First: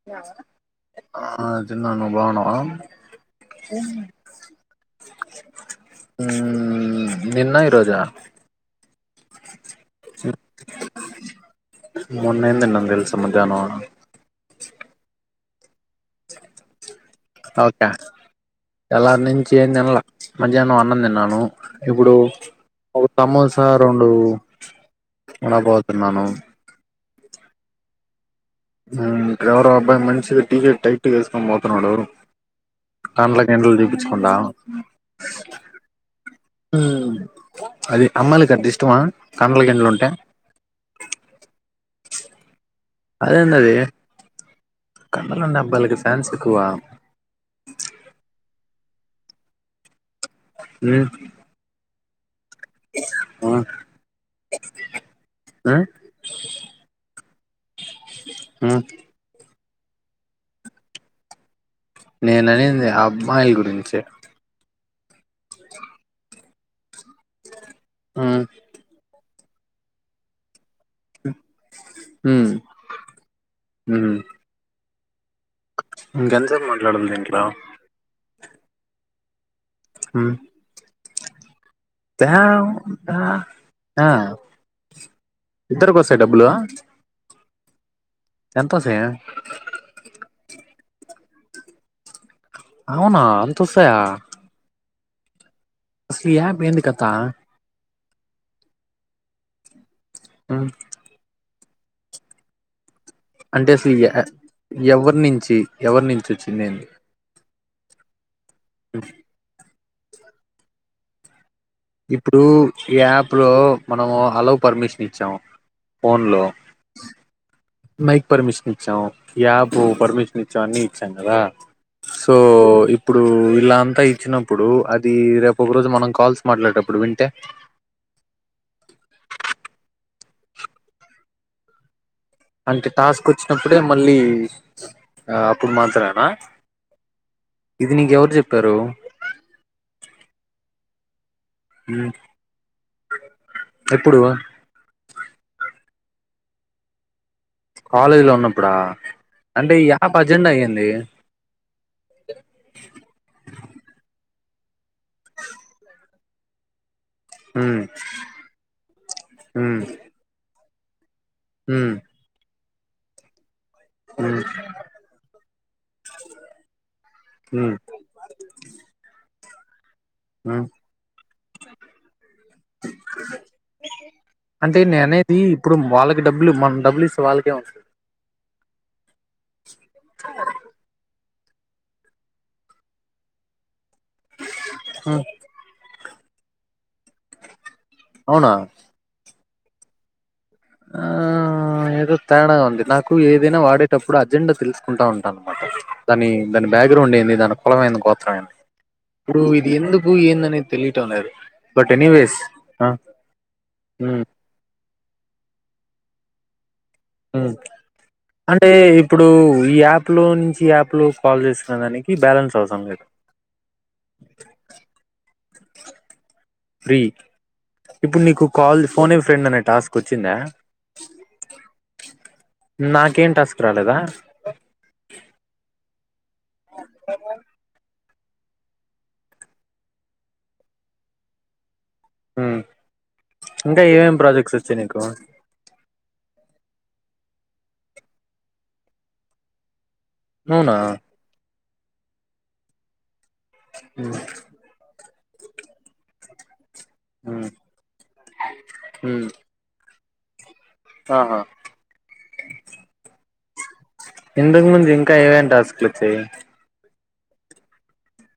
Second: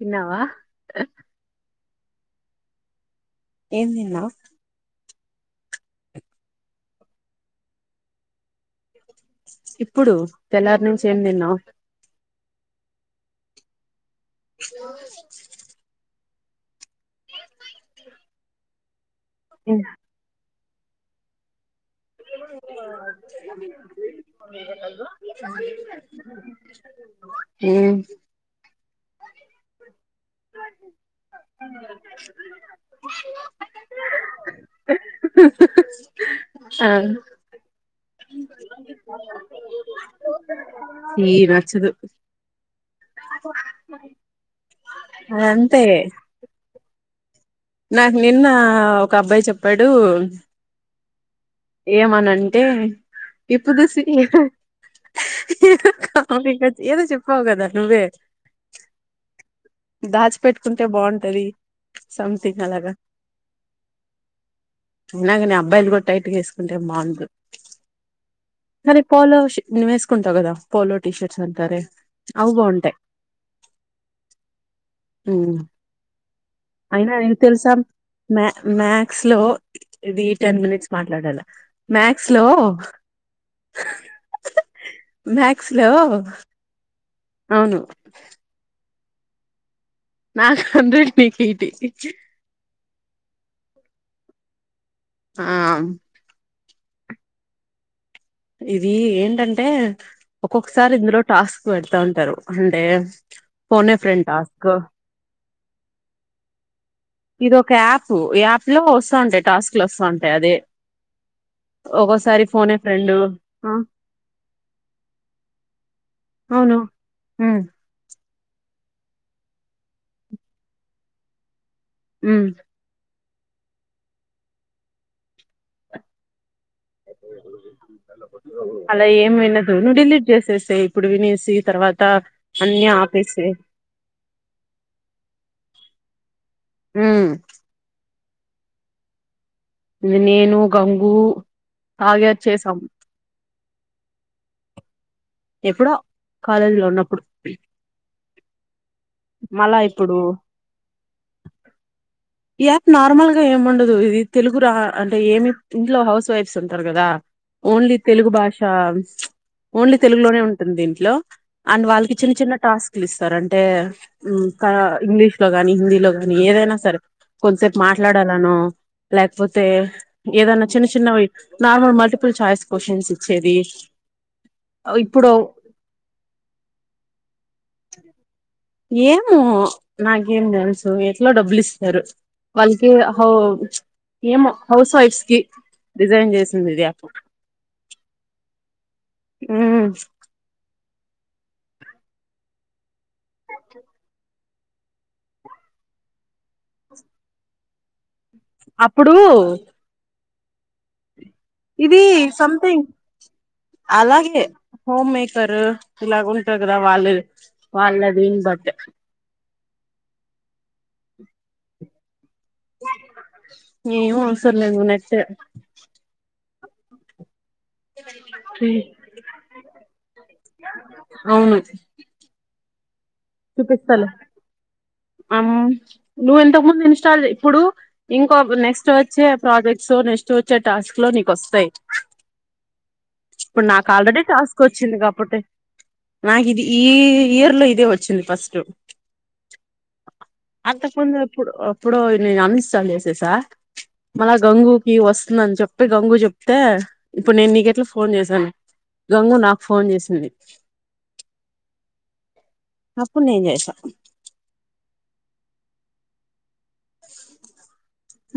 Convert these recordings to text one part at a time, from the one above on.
తిన్నావా తన్నను బాగున్నావా ఏం నిన్నా మ్మ్ నిన్న ఇరోజా ఇప్పుడు తెల్లార్ నుంచి ఏం తిన్నావ్ నిన్న ఏం తినం తెల్సా మధ్యానం అ ఓకే తెల్లారా నుంచి ఏ తినాల మధ్యాహ్నం అన్నం తిన్నాను ఇప్పుడు ఒక సమోసా రెండు వడపావ్ తిన్నాను ఏ హ్మ్ ఇంకా ఎవరో అబ్బాయి మంచిగా టీకర్ట్ టైట్గా వేసుకొని పోతున్నాడు ఎవరు కాండ్ల గిండలు చూపించుకుంటా అ అమ్మాయిలకి అట్ట ఇష్టమా కండ్ల గిండ్లు ఉంటే ఏ రా అగు అదేంది అది కండలు ఉన్న అబ్బాలాకి ఫ్యాన్స్ ఎక్కువ నాకు నిన్న ఒక అబ్బాయి చెప్పాడు హ్మ్ ఏమనంటే ఇప్పుడు సి మ్మ్ ఏదో చెప్పవు కాదా నువ్వే హ్మ్ దాచిపెట్టుకుంటే బాగుంటది సం ఏం లే అబ్బాయిల గురించే అగానే అబ్బాయిలు కూడా టైట్ వేసుకుంటేం బాగుం హ్మ్ పోలో షి ను వేసుకుంటావు కదా పోలో టీషర్ట్ అవి మ్మ్ బాగుంటాయి ఇంకంతసేపూ మాట్లాడుంది ఇంట్లో తెలుసాం మ మ్యాథ్స్ లో ఇది ఉమ్, టెన్ మినిట్స్ మాట్లాడాలా మ్యాథ్స్ లో దా- దా- ఆ మ్యాథ్స్ లో ఇద్దరి కోస్థాయి డబ్బులు అవును సంతోషమే నాక్ హండ్రెడ్ నీకు ఎయిటి అవునా అంత ఓస్థాయ ఆ కతా ఇది ఏంటంటే ఉమ్, ఒక్కొక్కసారి ఇందులో టాస్క్ పెడతా ఉంటారు అంటే అంటే అసలు ఫోనే ఎ ఫ్రెండ్ టాస్క్ ఎవరి నుంచి ఎవరి నుంచి వచ్చింది ఇది ఒక యాప్ ఈ యాప్ లో వస్తా ఉంటా టాస్క్ లో వస్తా ఉంటాయి అదే ఇప్పుడు ఒక్కోసారి ఫోనే ఈ ఫ్రెండ్ యాప్ లో మనము హలో పర్మిషన్ ఇచ్చాము ఫోన్ లో అవును ఉమ్ మైక్ పర్మిషన్ ఇచ్చాం యాప్ పర్మిషన్ ఇచ్చాం అన్నీ ఇచ్చాం కదా సో ఉమ్ ఇప్పుడు ఇలా అంతా ఇచ్చినప్పుడు అది రేపు ఒక రోజు మనం కాల్స్ మాట్లాడేటప్పుడు వింటే అలా ఏం విన్నదు నుడిల్ చేసేస్ ఇప్పుడు వినేసి తర్వాత అన్ని అంటే టాస్క్ ఆపేసేయ్ వచ్చినప్పుడే మళ్ళీ అప్పుడు మాత్రమేనా ఉమ్ ఇది నీకెవరు చెప్పారు నేను గంగు మ్మ్ అయా చ్చేసాం ఎప్పుడు ఎప్పుడో కాలేజీ లో ఉన్నప్పుడు కాలేజీలో ఉన్నప్పుడా అంటే మళ్ళా ఇ యాప్ ఇప్పుడు అర్జెంట్ అయ్యింది ఈ యాప్ నార్మల్గా ఏం ఉండదు ఇది తెలుగు రా అంటే ఏమి ఇంట్లో హౌస్ వైఫ్స్ ఉంటారు కదా మ్మ్ ఓన్లీ తెలుగు భాష మ్మ్ ఓన్లీ తెలుగులోనే ఉంటుంది దీంట్లో అండ్ మ్మ్ వాళ్ళకి చిన్న చిన్న టాస్క్ లు ఇస్తారు అంటే మ్మ్ ఇంకా ఇంగ్లీష్ లో గాని హిందీలో గాని ఏదైనా సరే మ్మ్ కొంతసేపు మాట్లాడాలను లేకపోతే ఏదన్నా మ్మ్ చిన్న చిన్న వి నార్మల్ మల్టిపుల్ చాయిస్ క్యషన్స్ ఇచ్చేది అంటే నేను అనేది ఇప్పుడు వాళ్ళకి డబ్బులు మన డబ్బులు ఇస్తే వాళ్ళకే ఏం వస్ ఏమో నాకేం తెలుసు లో డబ్బులు ఇస్తారు వాళ్ళకి కూడా ఓ ఏమో హౌస్ మ్మ్ వైఫ్స్ కి డిజైన్ చేసింది ఇది యాప్ అవునా మ్మ్ ఆ ఏదో తేడాగా ఉంది నాకు ఏదైనా వాడేటప్పుడు అది అజెండా తెలుసుకుంటా ఉంటాం అన్నమాట దాన్ని దాన్ని బ్యాక్గ్రౌండ్ ఏంది దాని కులము ఏందో గొప్ప అవును అప్పుడు ఇప్పుడు ఇది ఎందుకు ఏందనేది తెలియటం అన్నారు ఇది సథింగ్ హ్మ్ అలాగే హోమ్ మేకర్ ఇలాగ ఉంటారు కదా వాళ్ళది హ్మ్ వాళ్ళది అంటే బట్ ఇప్పుడు ఈ యాప్ లో నుంచి యాప్ లో కాల్ చేసుకునే దానికి బ్యాలెన్స్ అవసరం లేదు ఏమో సర్లేదు నెట్టే ఫ్రీ ఇప్పుడు నీకు కాల్ ఫోన్ ఏ ఫ్రెండ్ అనే టాస్క్ వచ్చిందా అవును నాక్ చూపిస్తాలే ఆమ్ నువ్ ఇంతకు ముందు ఇన్స్టాల్ ఇప్పుడు ఇంకో నెక్స్ట్ వచ్చే ప్రాజెక్ట్స్ నెక్స్ట్ వచ్చే టాస్క్ లో నీకు వస్తాయి హ్మ్ ఇప్పుడు ఇంకా నాకు ఏమేం ఆల్రెడీ ప్రాజెక్ట్స్ టాస్క్ వచ్చాయి వచ్చింది నీకు కాబట్టి నాకు ఇది ఈ ఇయర్ లో ఇదే వచ్చింది ఫస్ట్ అవునా అంతకుముందు ఇప్పుడు అప్పుడు నేను అన్ఇన్స్టాల్ చేసేసా హ్మ్ మల గంగూకి వస్ నన్ చెప్పి గంగు చెప్తే ఇప్పుడు హ్మ్ నేను నీకెట్లా ఫోన్ చేశాను హ్మ్ గంగు నాకు ఫోన్ చేసి తుంది ఆహా అప్పుడు నేను చేసా ఇందుకు ముందు ఇంకా ఏమేం టాస్క్ లు వచ్చాయి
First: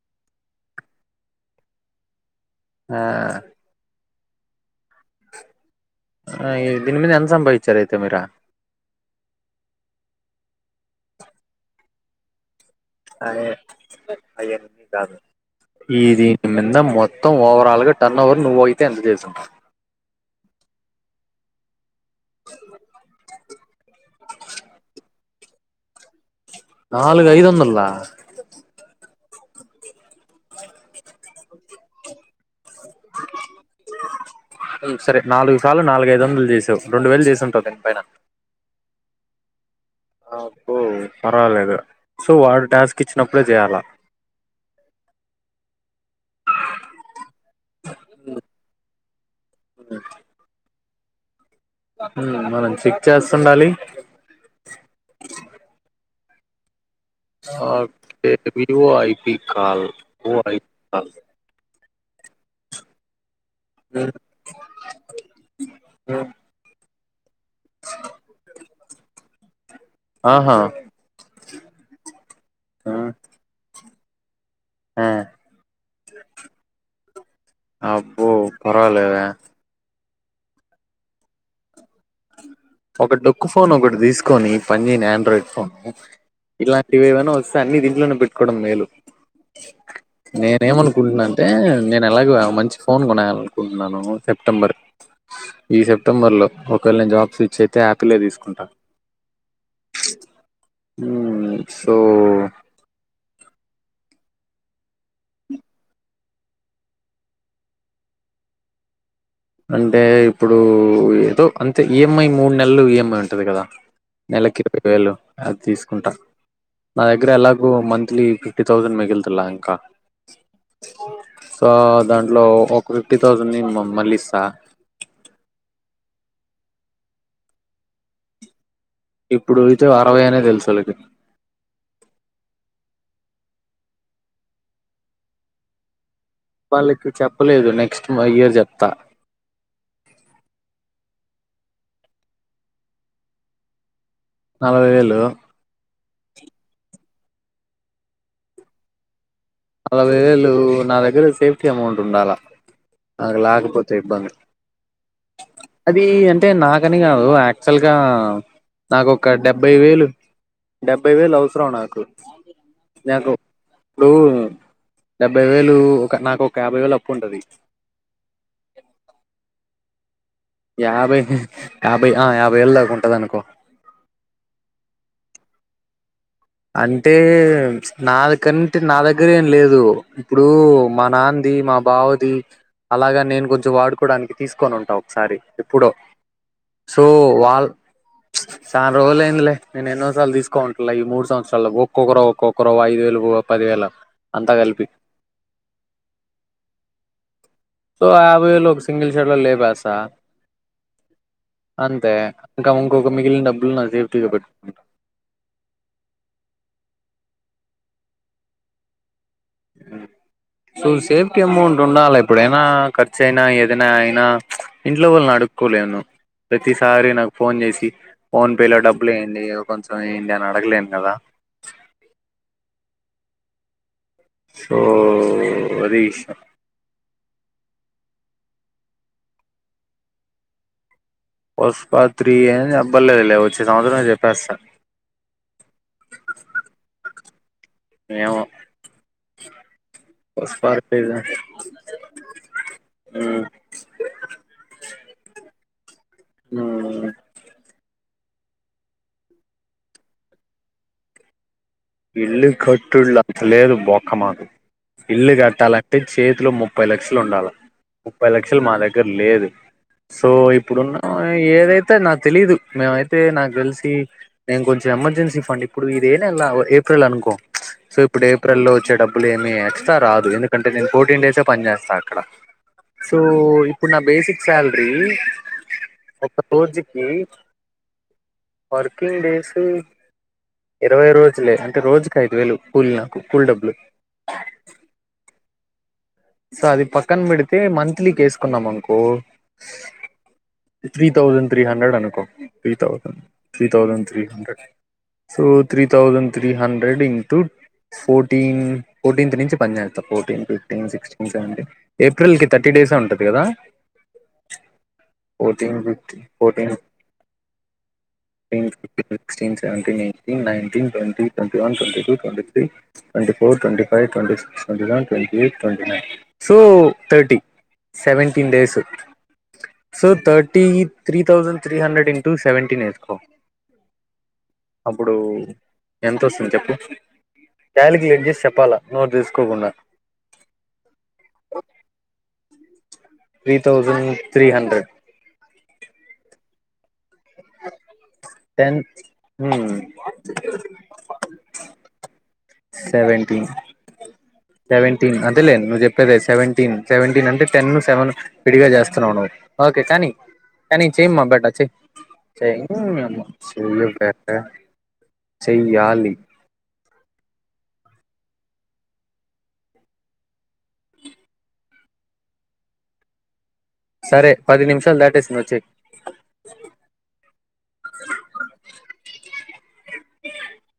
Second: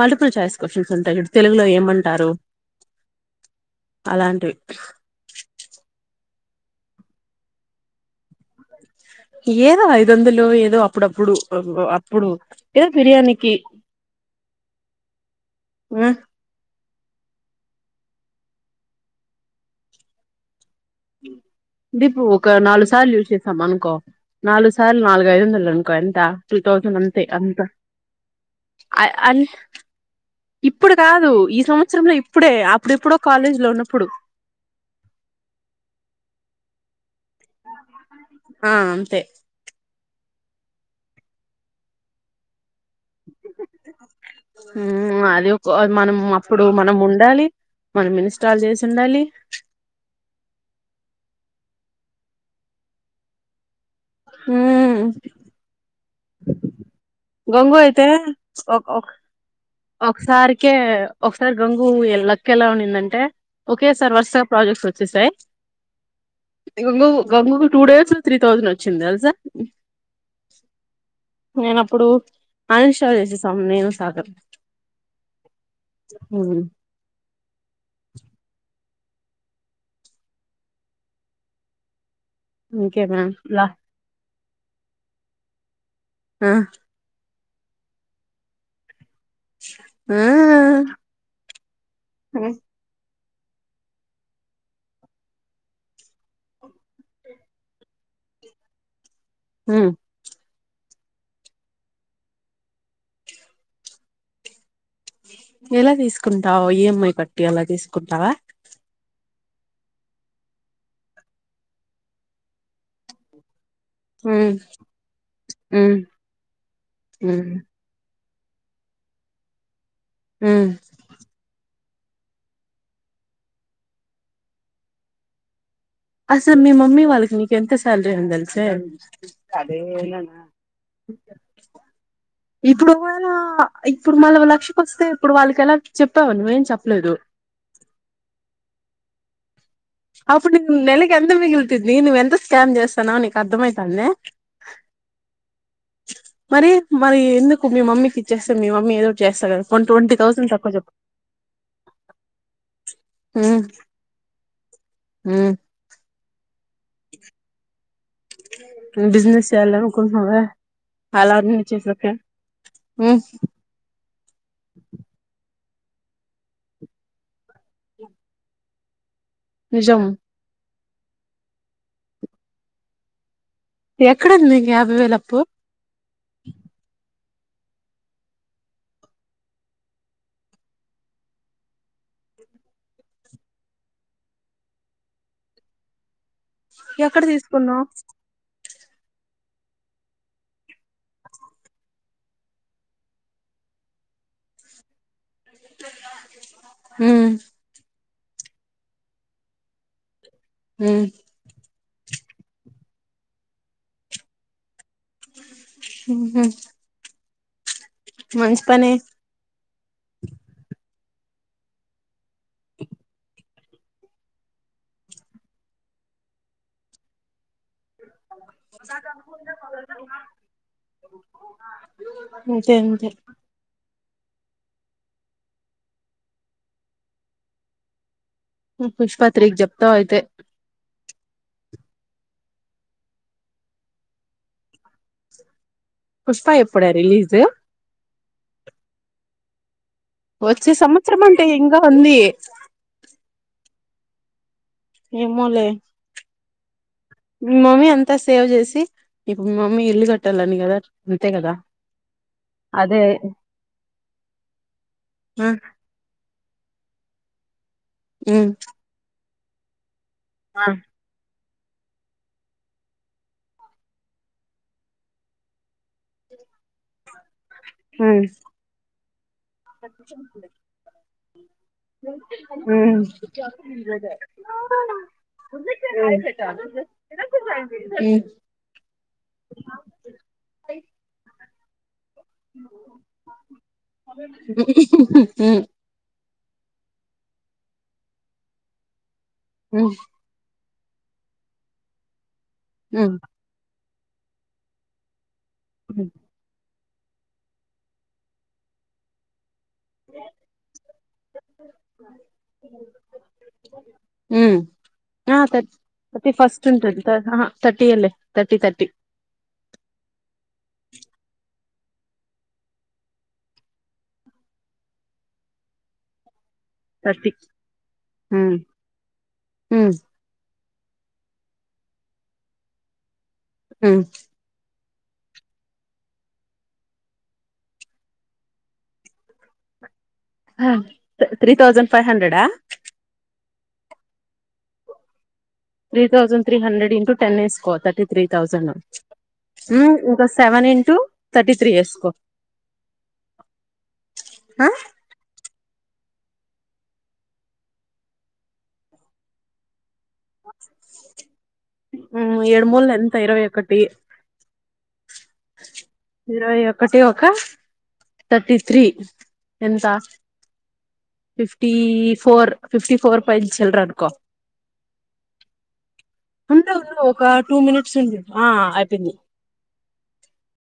మల్టిపుల్ చాయిస్ క్వశ్చన్స్ ఉంటాయి చూడు తెలుగులో ఏమంటారు ఆ అలాంటివి అక్కడ ఇది దీని మీద ఎంత సంపాదించారు అయితే మీరు ఏదో ఐదు వందలు ఏదో అప్పుడప్పుడు అప్ అప్పుడు ఏదో అదే బిర్యానీకి [unintelligible] ఆ ఈది అయిన మొత్ త్తం ఓవరాల్ గా టర్న్ ఓవర్ నువ్వ అయితే ఎంత చేసావ్ దీప్పు ఒక నాలుగు సార్లు చూసే సప్ అనుకో నాలుగు సార్లు నాలుగు ఐదు వందలు అనుకో ఎంత టూ థౌసండ్ అంతే నాలుగు ఐదు అంత వందలా ఆయా అన్ ఇప్పుడు కాదు ఈ సంవత్సరంలో ఇప్ ఇప్పుడే అప్పుడేప్పుడుో కాలేజీ లో ఉన్నప్పుడు చాలు నాలుగ ఐదు వందలు చేసావు రెండు వేలు చేసి ఉంటావు దీనిపైన ఆ అంతే ఆ ఓ పర్వాలేదు సో వాడు టాస్క్ ఇచ్చినప్పుడే చేయాలా అది ఒక మనం అప్పుడు మనం ఉండాలి మనం ఇన్స్టాల్ చేసి ఉండాలి అ మనం చెక్ చేస్తుండాలి హ గంగు అయితే ఓకే ఒక వివో ఐపి కాల్ ఓఐ ఒకసారికిె కాల్ ఒకసారి గంగు ఊ లక్ లావనిందంటే ఓకే సార్ వరుసగా ప్రాజెక్ట్స్ వచ్చేసాయి గంగ టూ డేస్ లో త్రీ థౌజండ్ వచ్చింది తెలుసా ఆహా నేన అప్పుడు అని చేసేసాం నేను సాగర్ ఆ అభి పర్వాలేవ ఇంకేమ ఒకటి డౌట్ లా ఫోన్ ఒకటి తీసుకు కని పనిని ఆండ్రాయిడ్ ఫోను ఆ ఇలాంటివి ఏవైనా స అన్నిీ దీంట్లోనే పెట్టుకోవడం మేలు ఆ నేనే ఏమనుకుంటున్నా అంటే నేను ఎలాగ మంచి ఫోన్ కొనాలనుకుంటున్నాను సెప్టెంబర్ ఈ సెప్టెంబర్లో ఓే ఒకవేళ జాబ్ స్విచ్ అయితే హ్యాపీలో తీసుకుంటాను హ సో ఎలా తీసుకుంటావా ఈఎంఐ కట్టి అలా తీసుకుంటావా అంటే ఇప్పుడు ఏదో అంటే ఈఎంఐ మూడు నెలలు ఈఎంఐ ఉంటది కదా ఉమ్ నెలకి ఇరవై వేలు అది ఉమ్ తీసుకుంటా నా దగ్గర ఉమ్ ఎలాగో మంత్లీ ఫిఫ్టీ థౌసండ్ మగిల్తల ఇంకా ఉమ్ స దాంట్లో ఒక ఫిఫ్టీ థౌసండ్ంది మమ్మల్లి ఇసా అసలు మీ మమ్మీ వాళ్ళకి నీకు ఎంత శాలరీ ఉందలు స ఇప్పుడు అయితే అదేనా అరవై అనే తెలుసు వాళ్ళకి ఇప్పుడు ఇవనా ఇప్పుడు మళ్ళ లక్ష్యకి వస్తే ఇప్పుడు వాళ్ళకి ఎలా చెప్ వాళ్ళకి చెప్పలేదు నెక్స్ట్ ఇయర్ చెప్తా అప్పుడు న్వు నెలకి ఎంత మిగులుతుంది నువ్వెంత స్కామ్ చేస్తానో నీకు అర్థమవుతుాందిే నలభై వేలు మరి మరి ఎందుకు మీ మమ్మీకి ఇచ్చేస్తే మీ మమ్మీ ఏదో చేస్తా కదా పోనీ ట్వంటీ అరవై వేలు థౌసండ్ తక్కువ చెప్పు నా దగ్గర సేఫ్టీ అమౌంట్ ఉండాలా అగలా ఉమ్ ఆగాపోతే ఉమ్ అది అంటే నాకని కాదు యాక్చువల్గా నాక ఒక బిజినెస్ డెబ్బై చేయాలి వేలు అనుకుంటున్నావా డెబ్బై వేలు అలా అన్ని అవసరం నాకు చేసాక ఉమ్ నాకు ఇప్పుడుూ డెబ్బై వేలు ఒక నాకు ఒక యాభై వేలు అప్పు ఉంటది నిజా యాభై యాభై ఆ యాభై ఏళ్ళ దా ఉంటది అనుకో ఎక్కడంది మీకు యాభై వేల అప్పు అంటే నాకంటే నా దగ్గర ఏం లేదు ఇప్పుడు మా నాన్న మా బావది అలాగా నేను కొంచెం వాడుకోవడానికి తీసుకొని ఉంటా ఒకసారి ఎప్పుడో సో ఎక్కడ వాళ్ళ తీసుకున్నావ్ చా రోులులయిందిలే నే ఎన్నో సార్లు తీసుకుంటా ఈ మూడు సంవత్సరాలు ఒక్కొక్కరు ఒక్కొక్కరు ఐదు వేలు పది వేలు అంతా కలిపి హ సో యాభై వేలు ఒక సింగిల్ షెడ్ లో లే బసా ఉమ్ అంతే ఇంకాం ఇంకా మిగిలిన డబ్బులు నా సెపరేట్ పెట్టుంది హ మంచించిపనే సో సేఫ అమౌంట్ ఉన్నా ఇప్పుడు ఏ ఖర్చ అయినా ఏదయినా అయిన ఇంట్లో వాళ్ళని అడుక్కోలేను ప్రతిసారి నాకు ఫోన్ చేసి ఫోన్ పే లో డబ్బులు వేయండి కొంచెం ఏయండి అని అడగలేను కదా అంతే అంతే సోది పుష్ప త్రీ కి చెప్పావ్ అయితే పుష్ప త్రీ ఏ అబ్బలేదు లే వచ్చే సంవత్సరమే చెప్పేస్తా పుష్ప ఎప్పుడే రిలీజు ఏమో వచ్చే పర్లేదు సంవత్సరం అంటే ఇంకా ఉంది ఉమ్, ఏమోలే ఉమ్. మీ మమ్మీ అం అంతా సేవ్ చేసి నీ మమ్మీ ఇల్లు కట్టాలని కదా అంతే కదా ఇల్లు అదే కట్టుళ్ళు అంత లేదు బొక్క మాకు ఇల్లు ఆ కట్టాలంటే చేతిలో ముప్పై ముప్పై లక్షలు ఉండాల ముప్పై ఉమ్ లక్షలు మా దగ్గర లేదు సో ఆ ఇప్పుడున్న ఏదైతే నాకు తెలీదు మేమైతే నాకు తెలిసి నేను కొంచెం ఎమర్జెన్సీ ఫండ్ ఇప్పుడు ఇదే [unintelligible] ఏప్రిల్ అనుకో సో ఇప్పుడు ఉమ్ ఏప్రిల్ లో వచ్చే డబ్బులు ఏమి ఎక్స్ట్రా రాదు ఎందుకంటే నేను ఫోర్టీన్ డేస్ హ్మ్ ఇప్పుడు నా బేసిక్ శాలరీ ఒక రోజుకి హ్మ్ వర్కింగ్ డేసు ఇరవై రోజులే రోజుకి ఐదు వేలు కూలి నాకు కూలి డబ్బులు హ్మ్ సో అది పక్కన పెడితే మంత్లీకి వేసుకున్నాం అనుకో హ్మ్ త్రీ థౌసండ్ త్రీ హండ్రెడ్ అనుకో three um thousand three thousand three hundred so three thousand three hundred into fourteen fourteenth నుంచి పని చేస్తా ఫోర్టీన్ ఫిఫ్టీన్ సిక్స్టీన్ సెవెంటీన్ ఏప్రిల్కి థర్టీ డేసే ఉంటది కదా హ్మ్ ఆ థర్టీ ఫోర్టీన్ థర్టీ ఫస్ట్ ఉంటది ఆహా థర్టీ ఏ లే thirty thirty sixteen seventeen eighteen nineteen twenty ట్వం twenty one twenty two twenty three twenty four twenty five twenty six twenty seven twenty eight twenty nine so thirty seventeen um days um so thirty three thousand three hundred into seventeen ఏసుకో మ్మ్ అప్పుడు ఎంతొస్తుంది చెప్పు calculate చేసి చెప్పాలా నోర్సు తీసుకోకుండా హా త్రీ థౌజండ్ ఫైవ్ హండ్రెడా three thousand three hundred three thousand three hundred into ten వేసుకో థర్టీ త్రీ థౌసండ్ టెన్ మ్మ్ ఇంకా సెవెన్ ఇంటూ థర్టీ త్రీ వేసుకో సెవెన్టీన్ సెవెన్టీన్ అంతేలే నువ్ జెప్ కనే సెవెన్టీన్ సెవెంటీన్ అంటే టెన్ సెవెన్ విడిగా చేస్తున్నావు నువ్ ఓకే కానీ కానీ చేమ్మా బేటా చేయ్ ఏడు [unintelligible] మూలు ఎంత ఇరవై ఒకటి చెయ్యు బేటా చెయ్యాలి ఇరవై ఒకటి ఒక థర్టీ త్రీ ఎంత fifty four fifty four five సరే పది నిమిషాలు దాటేసిం [unintelligible] ఒక టూ మినిట్స్ అని జెప్ ఆ అయిపోయింది